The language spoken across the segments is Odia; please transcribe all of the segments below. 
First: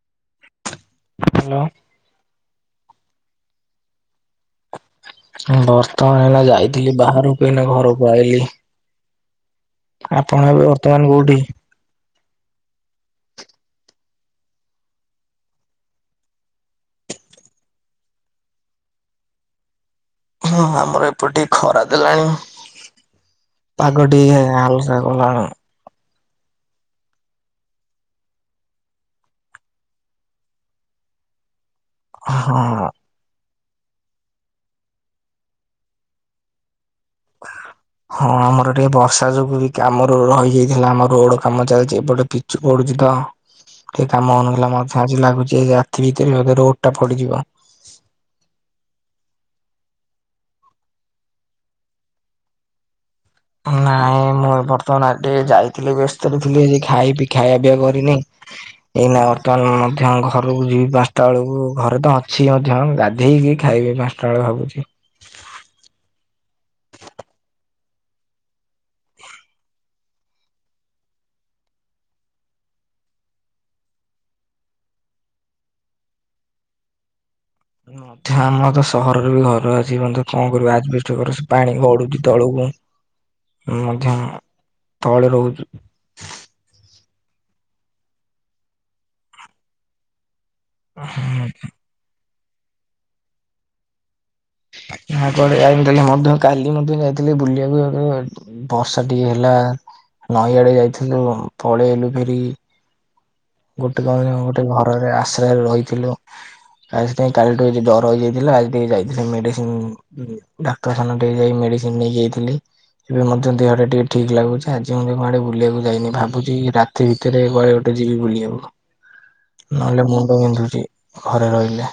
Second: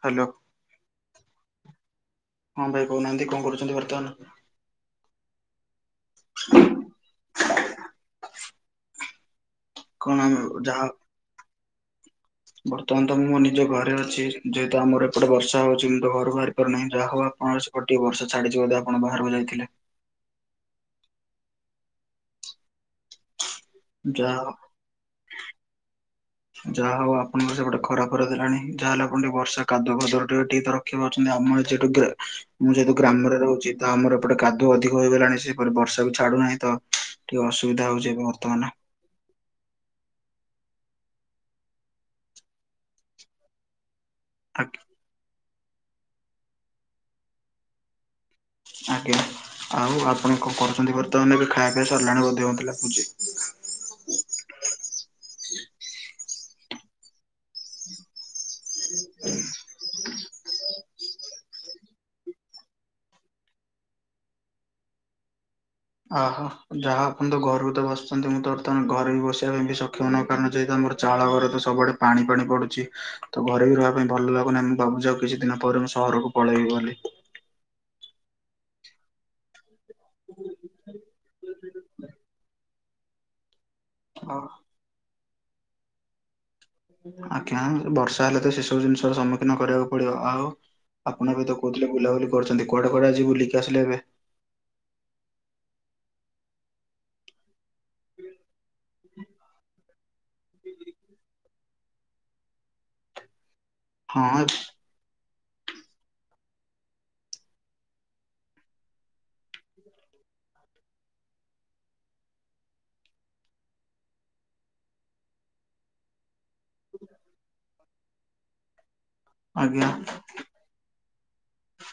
ହ୍ୟାଲୋ। ହ୍ୟାଲୋ। ହଁ ଭାଇ କହୁନାହାନ୍ତି କଣ କରୁଚନ୍ତି ବର୍ତ୍ତମାନ? ହୁଁ ବର୍ତ୍ତମାନ ହେଲା ଯାଇଥିଲି ବାହାରୁକୁ ଏଇନା ଘରକୁ ଆଇଲି। ହଁ ଆପଣ ଏବେ ବର୍ତ୍ତମାନ କୋଉଠି? ହଁ ବର୍ତ୍ତମାନ ତ ମୁଁ ମୋ ନିଜ ଘରେ ଅଛି। ଯେହେତୁ ଆମର ଏପଟେ ବର୍ଷା ହଉଚି ମୁଁ ତ ଘରୁ ବାହାରି ପାରୁନାହିଁ ଯାହା ହଉ ଆପଣ ଗୋଟିଏ ବର୍ଷ ଛାଡ଼ିଛି ବୋଧେ ଆପଣ ବାହାରୁକୁ ଯାଇଥିଲେ। ହଁ ହଁ ଆମର ଏପଟ୍ ଟିକେ ଖରା ଦେଲାଣି। ପାଗଟି ଯାହା ହାଲକା କଲାଣି। ଯାଆ ହଉ ଆପଣଙ୍କର ସେପଟେ ଖରା ଫରା ଦେଲାଣି ଯାହାହେଲେ ଆପଣ ଟିକେ ବର୍ଷା କାଦୁଅ ଫାଦୁଅରୁ ଟିକେ ଟିକେ ତ ରକ୍ଷା ପାଉଛନ୍ତି ଆମେମାନେ ସେଇଠୁ ଗ୍ରା, ମୁଁ ହଁ। ଯେହେତୁ ଗ୍ରାମରେ ରହୁଚି। ତ ଆମର ଏପଟେ କାଦୁଅ ଅଧିକ ହୋଇଗଲାଣି ସେପଟେ ବର୍ଷା ବି ଛାଡୁନାହିଁ ତ। ଟିକେ ଅସୁବିଧା ହଉ ହଁ ଆମର ଟିକେ ବର୍ଷା ଯୋଗୁ ବି କାମରୁ ରହିଯାଇଥିଲା ଆମର ରୋଡ କାମ ଚାଲିଚି ଏପଟେ ପିଚୁ ପଡ଼ୁଚି ତାହା ଠିକ୍ କାମ ଆ- ଅଉନଥିଲା ମଧ୍ୟ ଆଜି ଲାଗୁଚି ଆଜି ରାତି ଭିତେରେ ରୋଡ ଟା ପଡିଯିବ। ଆଜ୍ଞା ଆଉ ଆପଣ କଣ କରୁଛନ୍ତି? ବର୍ତ୍ତମାନ ଏବେ ଖାଆ ପିଆ ସରିଲାଣି ବୋଧେ ମତେ ଲାଗୁଚି। ନାଇଁ ମୁଁ ବର୍ତ୍ତମାନ ଆଡେ ଯାଇଥିଲି ବ୍ୟସ୍ତରେ ଥିଲି ଏଇଲେ ଖାଇବି ଖାୟା ପିଆ କରିନି। ଁ ଏଇ ନା ଅର୍ ତାଏଲେ ମଧ୍ୟ ଘରୁକୁ ଯିବି ପାଞ୍ଚଟା ବେଳୁକୁ ଘର ତ ଅଛି ମଧ୍ୟ ଗାଧେଇକି ଖାଇବି ପାଞ୍ଚଟା ବେଳେ ଭାବୁଛି। ଅହୋ ଯାହା ଆପଣ ତ ଘରୁ ତ ବସିଛନ୍ତି ମୁଁ ତ ବର୍ତ୍ତମାନ ଘରେ ବି ବସିବା ପାଇଁ ବି ସକ୍ଷମ ନୁହଁ କାରଣ ଯେହେତ ମୋର ଚାଳ ଘରେ ତ ସବୁଆଡେ ପାଣି ପାଣି ପଡୁଛି ତ ଘରେ ବି ରହିବା ପାଇଁ ଭଲ ଲାଗୁନାହିଁ ମୁଁ ଭାବୁଛି ଆଉ କିଛି ଦିନ ପରେ ମୁଁ ସହରକୁ ପଳେଇବି ବୋଲି। ଅଧା ଆମର ତ ସହରରେ ବି ଘର ଆଜି ପର୍ଯ୍ୟନ୍ତ କଣ କରିବୁ ଆଜବେଷ୍ଟ ବଘର ପାଣି ଗଡୁଛି ତଳକୁ ଉଁମ ଯ ହଁ ତଳେ ରହୁଛୁ। ଆଜ୍ଞା ବର୍ଷା ହେଲେ ତ ସେ ସବୁ ଜିନିଷର ସମ୍ମୁଖୀନ କରିବାକୁ ପଡିବ ଆଉ। ଆପଣ ଏବେ ତ କହୁଥିଲେ ବୁଲାବୁଲି କରିଛନ୍ତି କୁଆଡେ କୁଡେ ଆଜି ବୁଲିକି ଆସିଲେ ଏବେ? ତାପରେ ଆଇଥିଲେ ମଧ୍ୟ କାଲି ମଧ୍ୟ ଯାଇଥିଲେ ବୁଲିବାକୁ। କୁ ବର୍ଷା ଟିକେ ହେଲା ନଈ ଆଡେ ଯାଇଥିଲୁ ପଳେଇଲୁ ଫେରି। ଗୋଟେ କଣରେ ହଁ ଗୋଟେ ଘରରେ ଆଶ୍ରୟରେ ରହିଥିଲୁ। ଆାଜି ପାଇଁ କାଲିଠୁ ଡର ହେଇଯାଇଥିଲା ଆଜି ଟିକେ ଯାଇଥିଲି ମେଡ଼ିସିନ ଡାକ୍ତରଖାନା ଟିକେ ଯାଇ ମେଡିସିନ ନେଇ ଆଇଥିଲି। ଏବେ ମଧ୍ୟ ଦେହଟା ଟିକେ ଠିକ ଲାଗୁଛି ଆଜି ମୁଁ ଯ କୁଆଡେ ବୁଲିବାକୁ ଯାଇନି ଭାବୁଛି ରା ଟି ଭିତରେ କୁଆଡେ ଗଟେ ଯିବି ବୁଲି। [unintelligible] ଆଜ୍ଞା ନହେଲେ ମୁଣ୍ଡ ବିନ୍ଧୁଛି ଘରେ ରହିଲେ।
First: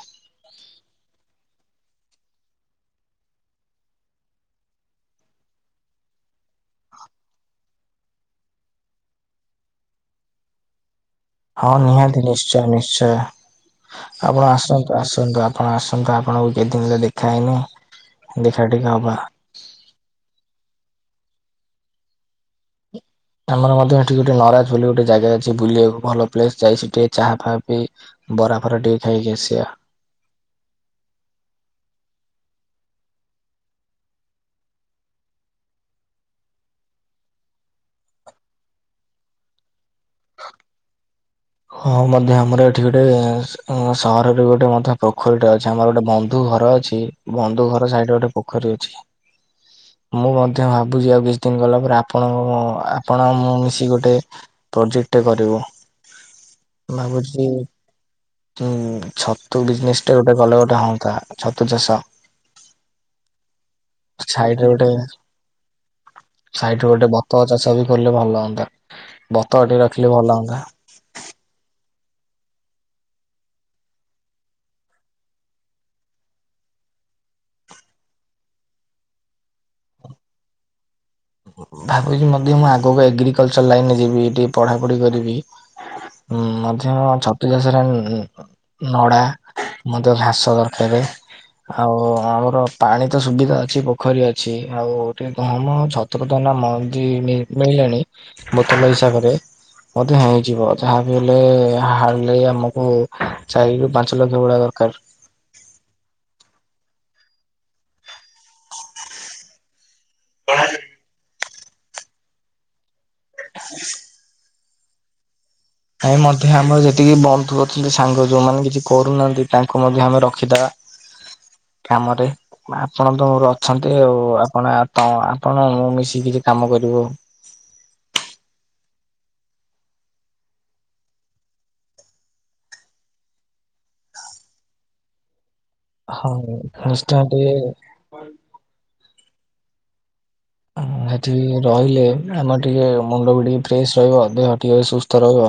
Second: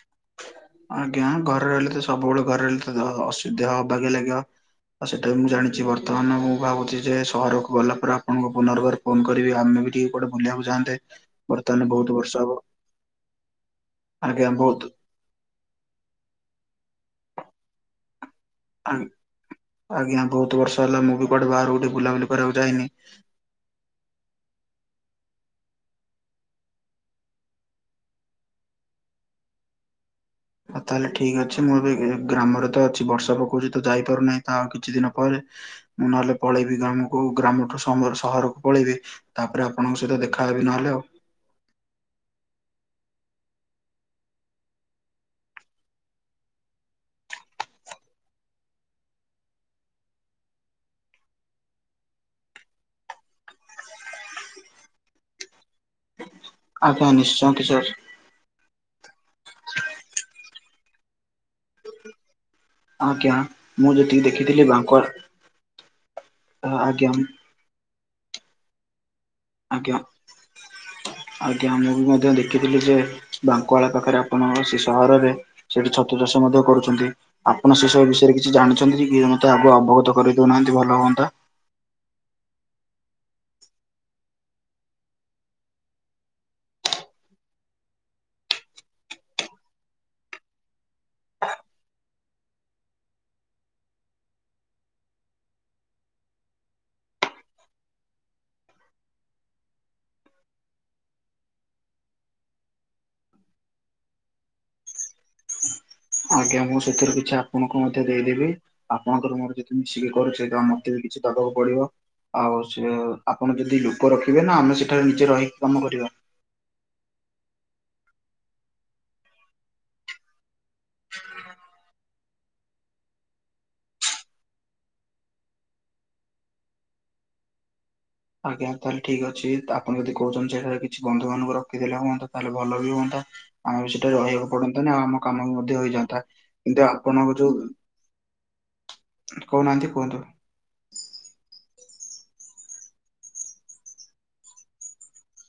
ଆଜ୍ଞା ଘରେ ରହିଲେ ତ ସବୁବେଳେ ଘରେ ହେଲେ ଅସୁଧ ଅବେଗା ଲାଗିବ। ଆଉ ସେଇଟା ବି ମୁଁ ଜାଣିଛି ବର୍ତ୍ତମାନ ମୁଁ ଭାବୁଛି ଯେ ସହରକୁ ଗଲା ପରେ ଆପଣଙ୍କ ପୁନର୍ବାର। ଫୋନ କରିବି ଆମେ ବି ଟିକେ କୁଆଡେ ବୁଲିବାକୁ ଯାହାନ୍ତେ। ହଁ ନିହାତି ନିଶ୍ଚୟ ନିଶ୍ଚୟ ଆପଣ ଆଜ୍ଞା ବହୁତ ଆସନ୍ତୁ ଆସନ୍ତୁ। ଆସନ୍ତୁ ଆପଣ ଆସନ୍ତୁ ଆପଣଙ୍କୁ କେତେ ଦିନରେ ଦେଖା ହେଇନି ଦେଖା ଟିକେ ଆ- ହବା। ଆଜ୍ଞା ବହୁତ ବର୍ଷ ହେଲା ମୁଁ ବି କୁଆଡେ ବାହାର କୁ ବୁଲାବୁଲି କରିବାକୁ ଯାଇନି। ଆମର ମଧ୍ୟ ଏଠି ଗୋଟେ ନରାଜ ବୋଲି ଗୋଟେ ଜାଗା ଅଛି ବୁଲିବାକୁ ଭଲ ପ୍ଲେସ ଯାଇ ସେଠି ଚା ଫା ପିଇ ବରାଫରା ଟିକେ ଖାଇକି ଆସିବା। ହଉ ତାହେଲେ ଠିକ ଅଛି ମୁଁ ଏବେ ଗ୍ରାମରେ ତ ଅଛି ବର୍ଷା ପକଉଛି ତ ଯାଇପାରୁନାହିଁ ତ ଆଉ କିଛି ଦିନ ପରେ ମୁଁ ନହେଲେ ପଳେଇବି ଗ୍ରାମକୁ ଗ୍ରାମଠୁ ସମ ସହରକୁ ପଳେଇବି। ତାପରେ ଆପଣଙ୍କ ସହିତ ଦେଖାେ ହେବି ନହେଲେ ଆଉ। ହଁ ମଧ୍ୟ ଆମର ଏଠି ଗୋଟେ ଉଁ ସହରରେ ଗୋଟେ ମଧ୍ୟ ପୋଖରୀଟା ଅଛି ଆମର ଗୋଟେ ବନ୍ଧୁ ଘର ଅଛି। ବନ୍ଧୁ ଘର ସାଇଡରେ ଗୋଟେ ପୋଖରୀ ଅଛି। [inaudible] ମୁଁ ମଧ୍ୟ ଭାବୁଛି ଆଉ କିଛି ଦିନ ଗଲା ପରେ ଆପଣ ଆପଣ ମୁଁ ମିଶି ଗୋଟେ ପ୍ରୋଜେକ୍ଟ କରିବୁ ଆଜ୍ଞା ଭାବୁଛି ନିଶ୍ଚୟ କିଶୋର ହୁଁ ଛତୁ ବିଜନେସ ଟା ଗୋଟେ ଗଲେ ଗୋଟେ ହଅନ୍ତା ଛତୁ ଚାଷ। ଆଜ୍ଞା ମୁଁ ଯେତିକି ସାଇଡରେ ଦେଖିଥିଲି ଗୋଟେ ବାଙ୍କଡ଼ ସାଇଡରେ ଗୋଟେ ଆଜ୍ଞା। ବତକ ଚାଷ ବି କଲେ ଭଲ ହୁଅନ୍ତା ବତକ ଟେ ଆଜ୍ଞା ରଖିଲେ ଭଲ ହୁଅନ୍ତା। ଆଜ୍ଞା ମୁଁ ବି ମଧ୍ୟ ଦେଖିଥିଲି ଯେ ବାଙ୍କୱଳା ପାଖରେ ଆପଣଙ୍କ ସେଇ ସହରରେ ସେଇଠି ଛତୁ ଚାଷ ମଧ୍ୟ କରୁଛନ୍ତି। ଆପଣ ସେ ସବୁ ବିଷୟରେ କିଛି ଜାଣିଛନ୍ତି କି କି ଜେ ଆଗକୁ ଅବଗତ କରିଦଉନାହାନ୍ତି ଭଲ ହୁଅନ୍ତା। ଭାବୁଛି ମଧ୍ୟ ମୁଁ ଆଗକୁ ଏଗ୍ରିକଲଚର ଲାଇନ ରେ ଯିବି ଟିକେ ପଢାପଢି କରିବି। ହଁ ମଧ୍ୟ ଛତୁ ଚାଶରେ ଉଁ ନଡ଼ା ମଧ୍ୟ ଘାସ ଦରକାର। ଆଉ ଆଉର ପାଣି ତ ସୁବିଧା ଅଛି ପୋଖରୀ ଅଛି ଆଉ ଟିକେ ଗମ ଛତ ତ [unintelligible] ମଞ୍ଜି ମିଳିଲାଣି ବୋତଲ ହିସାବରେ। ମଧ୍ୟ୍ୟ ହେଇଯିବ ଯାହା ବି ହେଲେ ହାରଲି ଆମକୁ ଚାରି ରୁ ପାଞ୍ଚ ଲକ୍ଷ ଭଳିଆ ଦରକାର। ଆଜ୍ଞା ମୁଁ ସେଥିରେ କିଛି ଆପଣଙ୍କୁ ମଧ୍ୟ ଦେଇଦେବି ଆପଣଙ୍କର ମୋର କି ମିଶିକି କରୁ ସେଇଟା ମୋତେ ବି କିଛି ଦବାକୁ ପଡିବ ଆଉ ସିଏ ଆପଣ ଯଦି ଲୋକ ରଖିବେ ନା ଆମେ ସେଠାରେ ନିଜେ ରହି ଆଇ ମଧ୍ୟ ଆମର ଯେତିକି ବନ୍ଧୁ ଅଛନ୍ତି ସାଙ୍ଗ ଯୋଉମାନେ କିଛି କରୁନାହାନ୍ତି ତାଙ୍କୁ ମଧ୍ୟ ଆମେ ରଖିଥା କାମରେ ଆପଣ ତ ମୋର ଅଛନ୍ତି ଆଉ ଆପଣ ତ ଆପଣ ମୁଁ ମିଶିକି କିଛି କାମ କରିବୁ ଆଉ। ଆଜ୍ଞା ତାହେଲେ ଠିକ୍ ଅଛି ଆପଣ ଯଦି କହୁଛନ୍ତି ସେଠାରେ କିଛି ବନ୍ଧୁ ମାନଙ୍କୁ ରଖିଦେଲେ ହୁଅନ୍ତା ତାହେଲେ ଭଲ ବି ହୁଅନ୍ତା। ଆମେ ବି ସେଟା ରେ ରହିବାକୁ ପଡ଼ନ୍ତାନି ଆଉ ଆମ କାମ ବି ମଧ୍ୟ ହୋଇଯାନ୍ତା ହଁ କିନ୍ତୁ ନିଶ୍ଚୟ ଆପଣଙ୍କ ଯୋଉ ଟିକେ କହୁନାହାନ୍ତି କୁହନ୍ତୁ। ହେଠି ରହିଲେ ଆମର ଟିକେ ମୁଣ୍ଡ ବି ଟିକେ ଫ୍ରେସ୍ ରହିବ ଦେହ ଟିକେ ସୁସ୍ଥ ରହିବ।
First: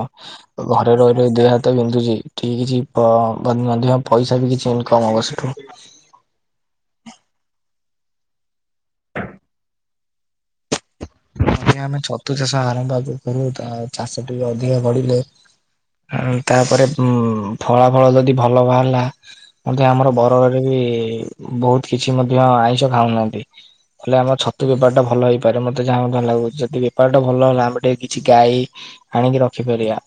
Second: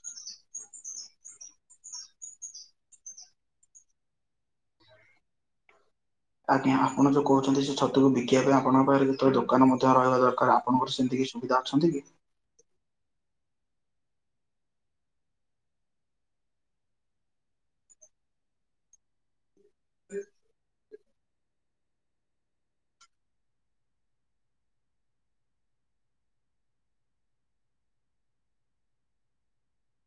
ଘରେ ରହିଲେ ଦେହ ହାତ ବିନ୍ଧୁଚି [unintelligible] କିଛି ପ ମଧ୍ୟ ପଇସା ବି କିଛି ଇନକମ୍ ହବ ସେ [inaudible] ଆଜ୍ଞା ଆପଣ ଯୋଉ କହୁଛନ୍ତି ସେ ଛତୁକୁ ବିକିବା ପାଇଁ ଆପଣଙ୍କ ପାଖରେ ତ ଦୋକାନ ମଧ୍ୟ ରହିବା ଦରକାର ଆପଣଙ୍କର ସେ [unintelligible] ସୁବିଧା ଯଦି ଅଛନ୍ତି ଆମେ କି? ଛତୁ ଚାଷ ଆରମ୍ଭ ପୂର୍ବରୁ ତା ଚାଷ ଟିକେ ଅଧିକ ବଢ଼ିଲେ ହୁଁ ତାପରେ ଉଁ ଫଳା ଫଳ ଯଦି ଭଲ ବାହାରିଲା ମଧ୍ୟ ଆମର ବରଗଡ଼ ରେ ବି ବହୁତ୍ କିଛି ମଧ୍ୟ ଆଇଁଷ ଖାଉନାହାନ୍ତି। ହେଲେ ଆମ ଛତୁ ବେପାରଟା ଭଲ ହେଇପାରେ ମ ମତେ ଯାହା ଭଲ ଲାଗୁଛି ଯଦି ବେପାର ଟା ଭଲ ହେଲା ଆମେ ଟିକେ କିଛି ଗାଈ ଆଣିକି ରଖିପାରିବା।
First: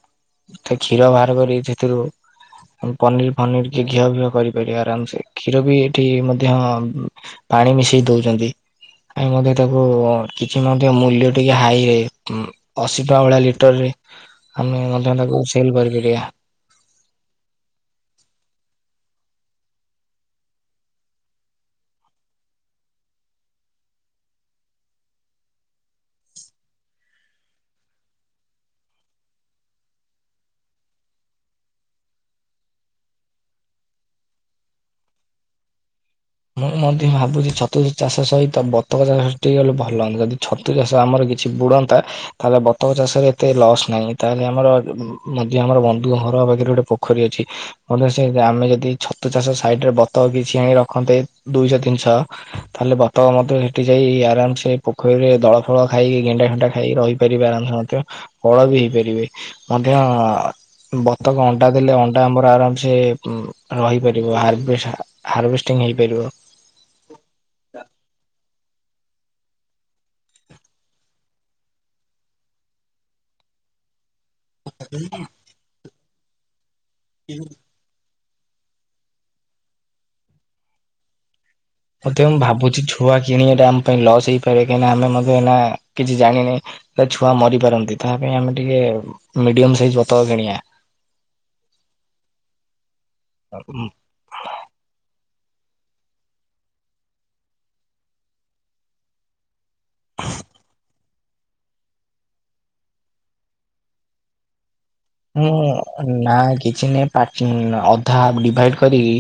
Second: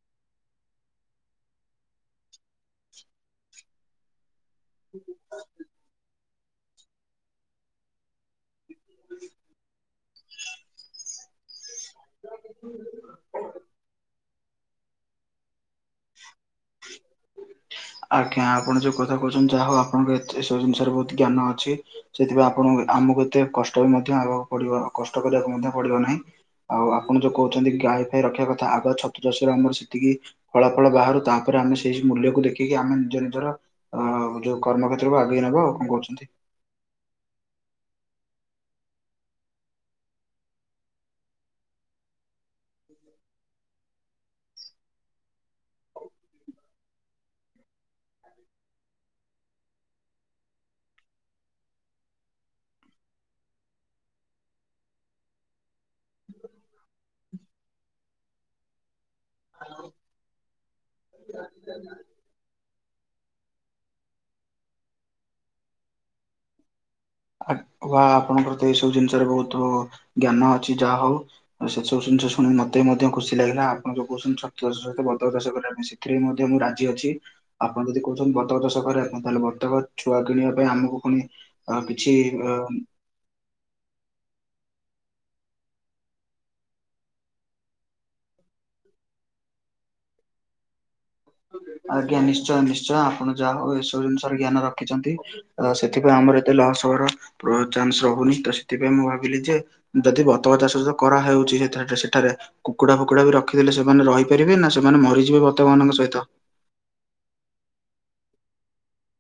ସ [unintelligible] କ୍ଷୀର ବାହାର କରି ସେଥିରୁ ପନିର୍ ଫନିର୍ କିଏ ଘିଅ [unintelligible] କରି କରି ଆରାମସେ କ୍ଷୀର ବି ଏଠି ମଧ୍ୟ ପାଣି ମିଶେଇ ଦଉଚନ୍ତି ଆମେ ମଧ୍ୟ ତାକୁ କିଛି ମଧ୍ୟ ମୂଲ୍ୟ ଟିକେ ହାଇ ରେ ଉଁ ଅଶୀ ଟଙ୍କା ଭଳିଆ ଲିଟରରେ ଆମେ [unintelligible] ଆଜ୍ଞା ଆପଣ ଯୋଉ କଥା କହୁଛନ୍ତି ଯାହା ହଉ ଆପଣଙ୍କୁ ଏତେ ସବୁ ଜିନିଷରେ ବହୁତ୍ ଜ୍ଞାନ ଅଛି। ସେଥିପାଇଁ ଆପଣଙ୍କୁ ଆମକୁ ଏତେ କଷ୍ଟ ବି ମଧ୍ୟ ହେବାକୁ ପଡ଼ିବ କଷ୍ଟ କରିବାକୁ ମଧ୍ୟ ପଡ଼ିବ ନାହିଁ। ଆଉ ଆପଣ ଯୋଉ କହୁଛନ୍ତି ଗାଈ ଫାଇ ରଖିବା କଥା ଆଗ ଛତୁଚାଷ ରେ ଆମର ସେତିକି ଫଳା ଫଳ ବାହାରୁ ତାପରେ ଆମେ ସେଇ ମୂଲ୍ୟକୁ ଦେଖି କି କି ଆମେ ନିଜ ନିଜର ଆ ଯୋଉ କର୍ମ କ୍ଷେତ୍ରକୁ ଆଗେଇ ନେବା ଆଉ କଣ କହୁଛନ୍ତି? ମୁଁ ମଧ୍ୟ ଭାବୁଛି ଛତୁ ଚାଷ ସହିତ ବତକ ଚାଷ ଟିକେ [unintelligible] ଭଲ ହୁଅନ୍ତା ଯଦି ଛ ଛତୁ ଚାଷ ଆମର କିଛି ବୁଡ଼ନ୍ତା ତାହେଲେ ବତକ ଚାଷରେ ଏତେ ଲସ୍ ନାହିଁ ତାହେଲେ ଆମର ମଧ୍ୟ ଆମର ବନ୍ଧୁ ଘର ପାଖରେ ଗୋଟେ ପୋଖରୀ ଅଛି। [unintelligible] ସେ ଆମେ ଯଦି ଛତୁ ଚାଷ ସାଇଡ଼ରେ ବତକ କିଛି ଆଣି ରଖନ୍ତେ। ଦୁଇଶହ ତିନିଶହ ତାହଲେ ବତକ ମଧ୍ୟ ସେଠି ଯାଇ ଆରାମ ସେ ପୋଖରୀରେ ଦଳ ଫଳ ଖାଇ ଗେଣ୍ଡା ଫେଣ୍ଡା ଖାଇ ରହିପାରିବେ ଆରାମସେ ମଧ୍ୟ ଫଳ ବି ହେଇପାରିବେ। ମଧ୍ୟ ବତକ ଅଣ୍ଡା ଦେଲେ ଅ ଅଣ୍ଡା ଆମର ଆରାମ ସେ ଉଁ ରହିପାରିବ ହାଭଷ୍ ହାର୍ଭେଷ୍ଟିଙ୍ଗ୍ ହେଇପାରିବ। [unintelligible] ବା ଆପଣଙ୍କର ତ ଏଇ ସବୁ ଜିନିଷରେ ବହୁତ ଜ୍ଞାନ ଅଛି ଯାହା ହଉ। ଆଉ ସେ ସବୁ ଜିନିଷ ଶୁଣିି ମତେ [unintelligible] ମଧ୍ୟ ଖୁସି ଲାଗିଲା ଆପଣ ଯୋଉ କହୁଛନ୍ତି [unintelligible] ସହିତ ବତକ ଚାଷ କରିବା ପାଇଁ ସେଥିରେ ବି ମଧ୍ୟ ମୁଁ ରାଜି ଅଛି। [inaudible] ଆପଣ ଯଦି କହୁଛନ୍ତି ବତକ ଚାଷ କରିବା ପାଇଁ ତାହେଲେ ବତକ ଛୁଆ କିଣିବା ପାଇଁ ଆମକୁ ପୁଣି ଆ କିଛି [unintelligible] ମୁଁ ଭାବୁଛି ଛୁଆ କିଣିବାଟା ଆମ ପାଇଁ ଲସ୍ ହେଇପାରେ କାହିଁକିନା ଆମେ ମଧ୍ୟେ ଏଇନା କିଛି ଜାଣିନେହିଁ। ତା ଛୁଆ ମରି ପାରନ୍ତି ତା ପାଇଁ ଆମେ ଟିକେ ମିଡିୟମ୍ ସାଇଜି ବତକ କିଣିବା। ଆଜ୍ଞା ନିଶ୍ଚୟ ନିଶ୍ଚୟ ଆପଣ ଯାହା ହଉ ଏସବୁ ଜିନିଷ ରେ ଜ୍ଞାନ ରଖ ରଖିଛନ୍ତି ଆ ସେଥିପାଇଁ ଆମର ଏତେ ଲସ୍ ହେବାର [unintelligible] ମୁଁ ଭାବିଲି ଯେ ଯଦି ବତକ ଚାଷ ଯୋଉ କରାହେଉଛି [unintelligible] ସେଠାରେ କୁକୁଡ଼ା ଫୁକୁଡ଼ା ବି ରଖିଦେଲେ ସେମାନେ ରହିପାରିବେ ନା ସେମାନେ ମରିଯିବେ ବତକ ମାନଙ୍କ ସହିତ। ନାଁ କିଛି ନାହିଁ ପାଟ୍ ଅଧା ଡିଭାଇଡ୍ କରିକି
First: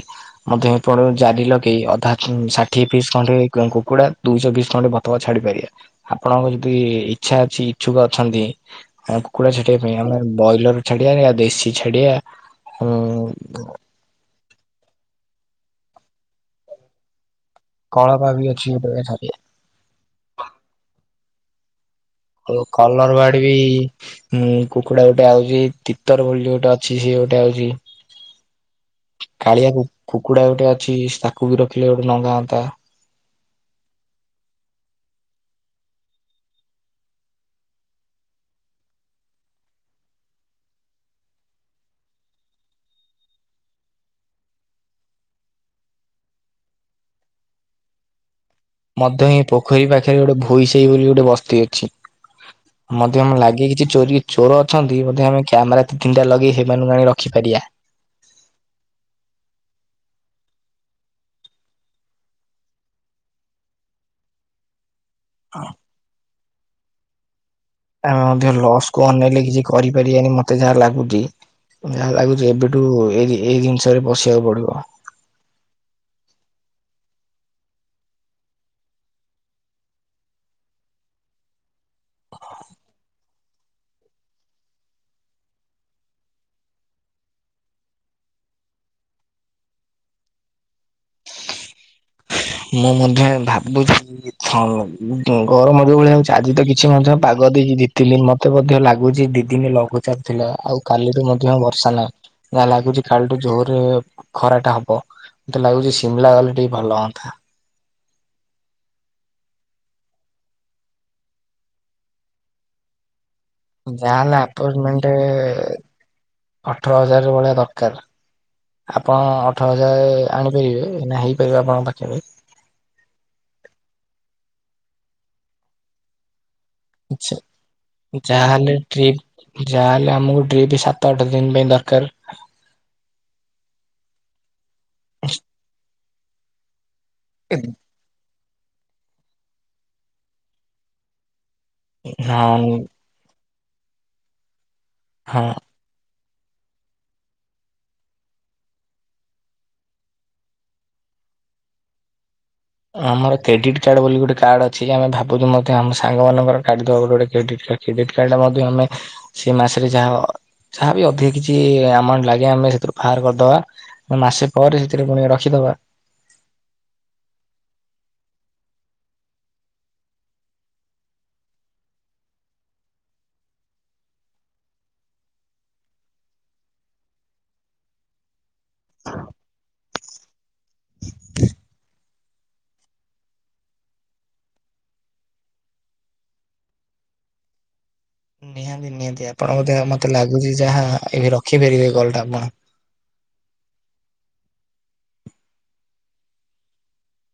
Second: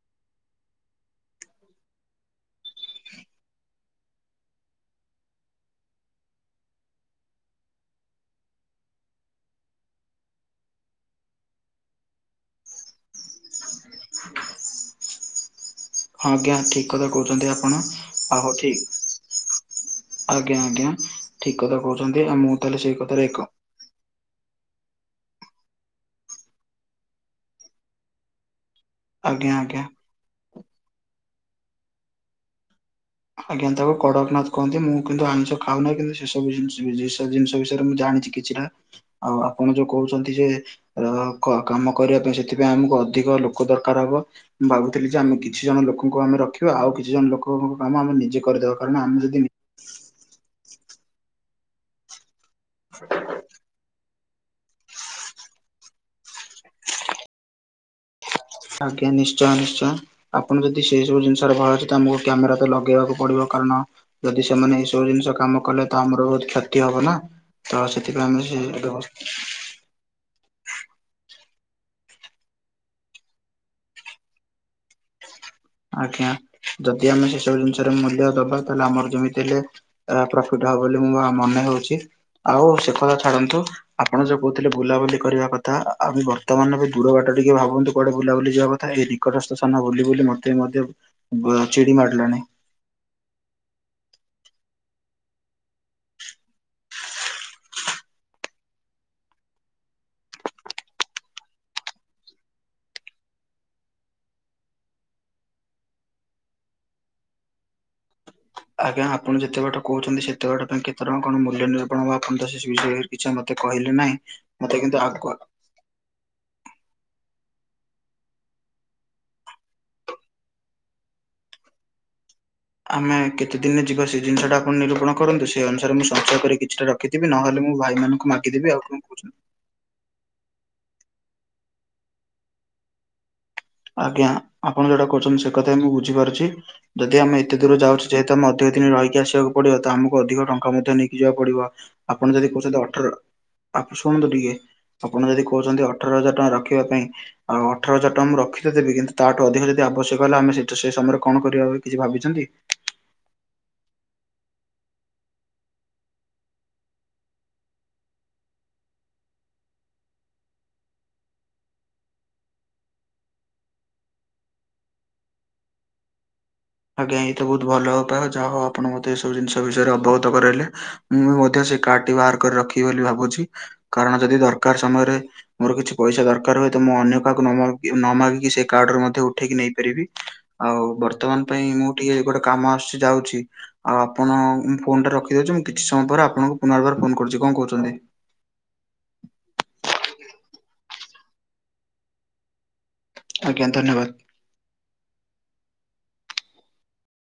ମଧ୍ୟ୍ୟ ହେପଟକୁ ଜାଲି ଲଗେଇ ଅଧା ଷାଠିଏ ପିସ୍ ଖଣ୍ଡେ କୁକୁଡ଼ା ଦୁଇଶହ ପିସ୍ ଖଣ୍ଡେ ବ ତ ଛାଡ଼ିପାରିବେ ଆପଣଙ୍କ ଯଦି ଇଚ୍ଛା ଅଛି ଇଚ୍ଛୁକ ଅଛନ୍ତି ହଁ କୁକୁଡ଼ା ଛାଡ଼ିବା ପାଇଁ ଆମେ ବ୍ରଏଲର ଛାଡ଼ିବା ନା ଦେଶୀ ଛାଡ଼ିବା ଆଉ ହଁ ଆଜ୍ଞା ଠିକ୍ କଥା କହୁଛନ୍ତି ଆପଣ କଳପା ଆ ବି ହଉ ଅଛି ଠିକ୍। ଗୋଟେ ଛାଡିବା। ଆଜ୍ଞା ଆଜ୍ଞା ଠିକ୍ କଥା କହୁଛନ୍ତି ଆଉ ମୁଁ ତାହେଲେ ସେଇ କଥାରେ ଏକ ଇ ହୁଁ କୁକୁଡ଼ା ଗୋଟେ ଆଉଛି ତିତର ବୋଲି ଗୋଟେ ଅଛି ସିଏ ଗୋଟେ ଆଉଛି। ଆଜ୍ଞା କାଳିଆ ଆଜ୍ଞା କୁ-କୁକୁଡ଼ା ଗୋଟେ ଅଛି ତାକୁ ବି ରଖିଲେ ଗୋଟେ ନଙ୍ଗା ହଅନ୍ତା। ଆଜ୍ଞା ତାକୁ କଡ଼କନାଥ କହନ୍ତି ମୁଁ କିନ୍ତୁ ଆଇଁଷ ଖାଉ ନାହିଁ କିନ୍ତୁ ସେସବୁ ଜିନିଷ ବି ଜିସ ଜିନ୍ ଷ ବିଷୟରେ ମୁଁ ଜାଣିଛି କି ଛି ହା ଆଉ ଆପଣ ଯୋଉ କହୁଛନ୍ତି ଯେ ର କ-କାମ କରିବା ପାଇଁ ସେଥିପାଇଁ ଆମକୁ ଅଧିକ ଲୋକ ଦରକାର ହବ। ମୁଁ ଭାବୁଥିଲି ଯେ ଆମେ କିଛି ଜଣ ଲୋକଙ୍କୁ ଆମେ ରଖିବା ଆଉ କିଛି ଜଣ ଲୋକଙ୍କ କାମ ଆମେ ନିଜେ କରିଦବା। ମଧ୍ୟ ହିଁ ପୋଖରୀ ପାଖରେ ଗୋଟେ ଭୋଇ ସାହୀ ବୋଲି ଗୋଟେ ବସ୍ତି ଅଛି। ମଧ୍ୟ ଆମେ ଲାଗିକି କିଛି ଚୋରି ଚୋର ଅଛନ୍ତି ମଧ୍ୟ ଆମେ କ୍ୟାମେରା ଦି ତିନିଟା ଲଗେଇକି ସେମାନଙ୍କୁ ଆଣି ରଖିପାରିବା। ଆଜ୍ଞା ନିଶ୍ଚୟ ନିଶ୍ଚୟ। ଆପଣ ଯଦି ସେ ସବୁ ଜିନିଷରେ ଭୟ ଅଛି ତ ଆମକୁ କ୍ୟାମେରା ତ ଲଗେଇବାକୁ ପଡ଼ିବ କାରଣ ଯଦି ସେମାନେ ଏ ସବୁ ଜିନିଷ କ୍ କାମ କଲେ ତ ଆମର ବୋହୁତ୍ କ୍ଷତି ହବ ନା ତ ସେଥିପାଇଁ ଆମେ ମଧ୍ୟ ସେ ଲସ୍ କୁ ଅନେଇଲେ [unintelligible] କିଛି କରିପାରିବାନି ମତେ ଯାହା ଲାଗୁଛି। ଯାହା ଲାଗୁଛି ଏବେଠୁ ଏଇ ଏଇ ଜିନିଷରେ ପସିବାକୁ ପଡ଼ିବ। ଆଜ୍ଞା ଯଦି ଆମେ ସେସବୁ ଜିନିଷର ମୂଲ୍ୟ ଦବା ତାହେଲେ ଆମର ଯେମିତି ହେଲେ ଆ ପ୍ରଫିଟ ହବ ବୋଲି ମୁଁ ବା ମନେ ହେଉଛି ଆଉ ସେ କଥା ଛାଡ଼ନ୍ତୁ ଆପଣ ଯୋଉ କହୁଥିଲେ ବୁଲାବୁଲି କରିବା କଥା ଆମେ ବର୍ତ୍ତମାନ ପାଇଁ ଦୂର ବାଟ ଟିକେ ଭାବନ୍ତୁ କୁଆଡ଼େ ବୁଲାବୁଲି ଯିବା କଥା ଏଇ ଟି ନିକଟସ୍ଥ ସ୍ଥାନ ବୁଲି ବୁଲି ମତେ ମଧ୍ୟ ବ ଚିଡ଼ି ମାଡ଼ିଲାଣି। ମୁଁ ମଧ୍ୟ ଏ ଭାବୁଥିଲି। [unintelligible] ଗରମ ଯୋଉ ଭଳିଆ ହଉଛି ଆଜି ତ କିଛି ମଧ୍ୟ ପାଗ ଦେଇଛି ଦି ତିନି ମ ତେ ମଧ୍ୟ ଲାଗୁଛି ଦି ଦିନି ଲଘୁଚାପ ଥିଲା ଆଉ କାଲିଠୁ ମଧ୍ୟ ଆଉ ବର୍ଷା ନାହିଁ। ଯାହା ଲାଗୁଛି କାଲି ଠୁ ଜୋରେ ଖରା ଟା ହବ। ମତେ ଲାଗୁଛି ସିମ୍ ଲା ଗଲେ ଟିକେ ଭଲ ହଅନ୍ତା। ଆଜ୍ଞା ଆପଣ ଯେତେ ବାଟ କହୁଛନ୍ତି ସେତେ ବାଟ ପାଇଁ କେତେ ଟଙ୍କା କଣ ମୂଲ୍ୟ ନିରୁପଣ ହେବ ଆପଣ ତ ସେ ସବୁ ବିଷୟରେ ପିଛା ମତେ କହିଲେ ନାହିଁ ଯାହାହେଲେ ମତେ ଆପାର୍ଟମେଣ୍ଟ କିନ୍ତୁ ଆଗକୁ ଅଠର ହଜାର ଭଳିଆ ଦରକାର। ଆପଣ ଅଠର ହଜାର ଆଣିପାରିବେ ନା ହେଇପାରିବ ଆପଣଙ୍କ ପାଖେରେ? ଆମେ କେତେ ଦିନରେ ଯିବା ସେ ଜିନିଷ ଟା ଆପଣ ନିରୂପଣ କରନ୍ତୁ ସେଇ ଅନୁସାରେ ମୁଁ ସଞ୍ଚୟ କରି କିଛିଟା ର ଖିଥିବି ଆଛା ନହେଲେ ମୁଁ ଭାଇମାନଙ୍କୁ ଯାହାହେଲେ ମାଗିଦେବି ଆଉ କଣ ଟ୍ରିପ୍ କହୁଛନ୍ତି? ଯାହାହେଲେ ଆମକୁ ଡିଉଟି ସାତ ଆଠ ଦିନ ପାଇଁ ଦରକାର। ଆଜ୍ଞା ଆପଣ ଯୋଉଟା କହୁଛନ୍ତି ସେ କଥା ବି ମୁଁ ବୁଝିପାରୁଛି ଯଦି ଆମେ ଏତେ ଦୂର ଯାଉଛେ ଯେହେତୁ ଆମେ ଅଧିକ ଦିନି ରହିକି ଆସିବାକୁ ପଡ଼ିବ ତ ଆମକୁ ଅଧିକ ଟଙ୍କା ମଧ୍ୟ ନେଇକି ଯିବାକୁ ପଡ଼ିବ। ଆପଣ ଯଦି ହଁ କହୁଛନ୍ତି ଅଠର ଆପ ଶୁଣନ୍ତୁ ଟିକେ ଆପଣ ଯଦି ହଁ କହୁଛନ୍ତି ଅ ଠର ହଜାର ଟଙ୍କା ରଖିବା ପାଇଁ ଆଉ ଅଠର ହଜାର ଟଙ୍କା ମୁଁ ରଖି ତ ଦେବି କିନ୍ତୁ ତାଠୁ ଅଧିକ ଯଦି ଆବଶ୍ୟକ ହେଲା ଆମେ ସେଟା ସେ ସମୟରେ କଣ କରିବା ବି କିଛି ଭାବିଛନ୍ତି? ଅଁ ଆମର କ୍ରେଡିଟ୍ କାର୍ଡ ବୋଲି ଗୋଟେ କାର୍ଡ ଅଛି ଆମେ ଭାବୁଛୁ ମଧ୍ୟ ଆମ ସାଙ୍ଗମାନଙ୍କର କାଢି଼ଦବା ଗୋଟେ ଗୋଟେ କ୍ରେଡିଟ୍ କା କ୍ରେଡିଟ କାର୍ଡ ରେ ମଧ୍ୟ ଆମେ ସେଇ ମାସରେ ଯାହା ଅ ଯାହାବି ଅଧିକ କିଛି ଆମାଉଣ୍ଟ ଲାଗିବ ଆମେ ସେଥିରୁ ବାହାର କରିଦବା। ଉଁ ମାସେ ପରେ ସେଥିରେ ପୁଣି ରଖିଦବା। ଆଜ୍ଞା ଏଇତ ବୋହୁତ୍ ଭଲ ଉପାୟ ଯାହା ହୋଉ ଆପଣ ମତେ ଏ ସବୁ ଜିନିଷ ବିଷୟରେ ଅବଗତ କରାଇଲେ। ମୁଁ ବି ମଧ୍ୟ ସେ କାର୍ଡ ଟି ବାହାର କରି ରଖିବି ବୋଲି ଭାବୁଛି କାରଣ ଯଦି ଦରକାର ସମୟରେ ମୋର କିଛି ପଇସା ଦରକାର ହୁଏ ତ ମୁଁ ଅନ୍ୟ କାହାକୁ ନ ମାଗିକି ନ ମାଗିକି ସେ କାର୍ଡରୁ ମଧ୍ୟ ଉଠେଇକି ନେଇ ପାରିବି। ଆଉ ବର୍ତ୍ତମାନ ପାଇଁ ମୁଁ ଟିକେ ଗୋଟେ କାମ ଆସଛି ଯାଉଛି। ଆଉ ଆପଣ ମୁଁ ଫୋନ ଟା ରଖିଦଉଛି ମୁଁ କିଛି ସମୟ ପରେ ଆପଣଙ୍କୁ ପୁନର୍ବାର ଫୋନ କରୁଛି କଣ କହୁଛନ୍ତି? ନିହାତି ନିହାତି ଆପଣ ବୋଧେ ଆ ମତେ ଲାଗୁଛି ଯାହା ଏବେ ରଖିପାରିବେ କଲ୍ ଟା ଆପଣ। ଆଜ୍ଞା ଧନ୍ୟବାଦ।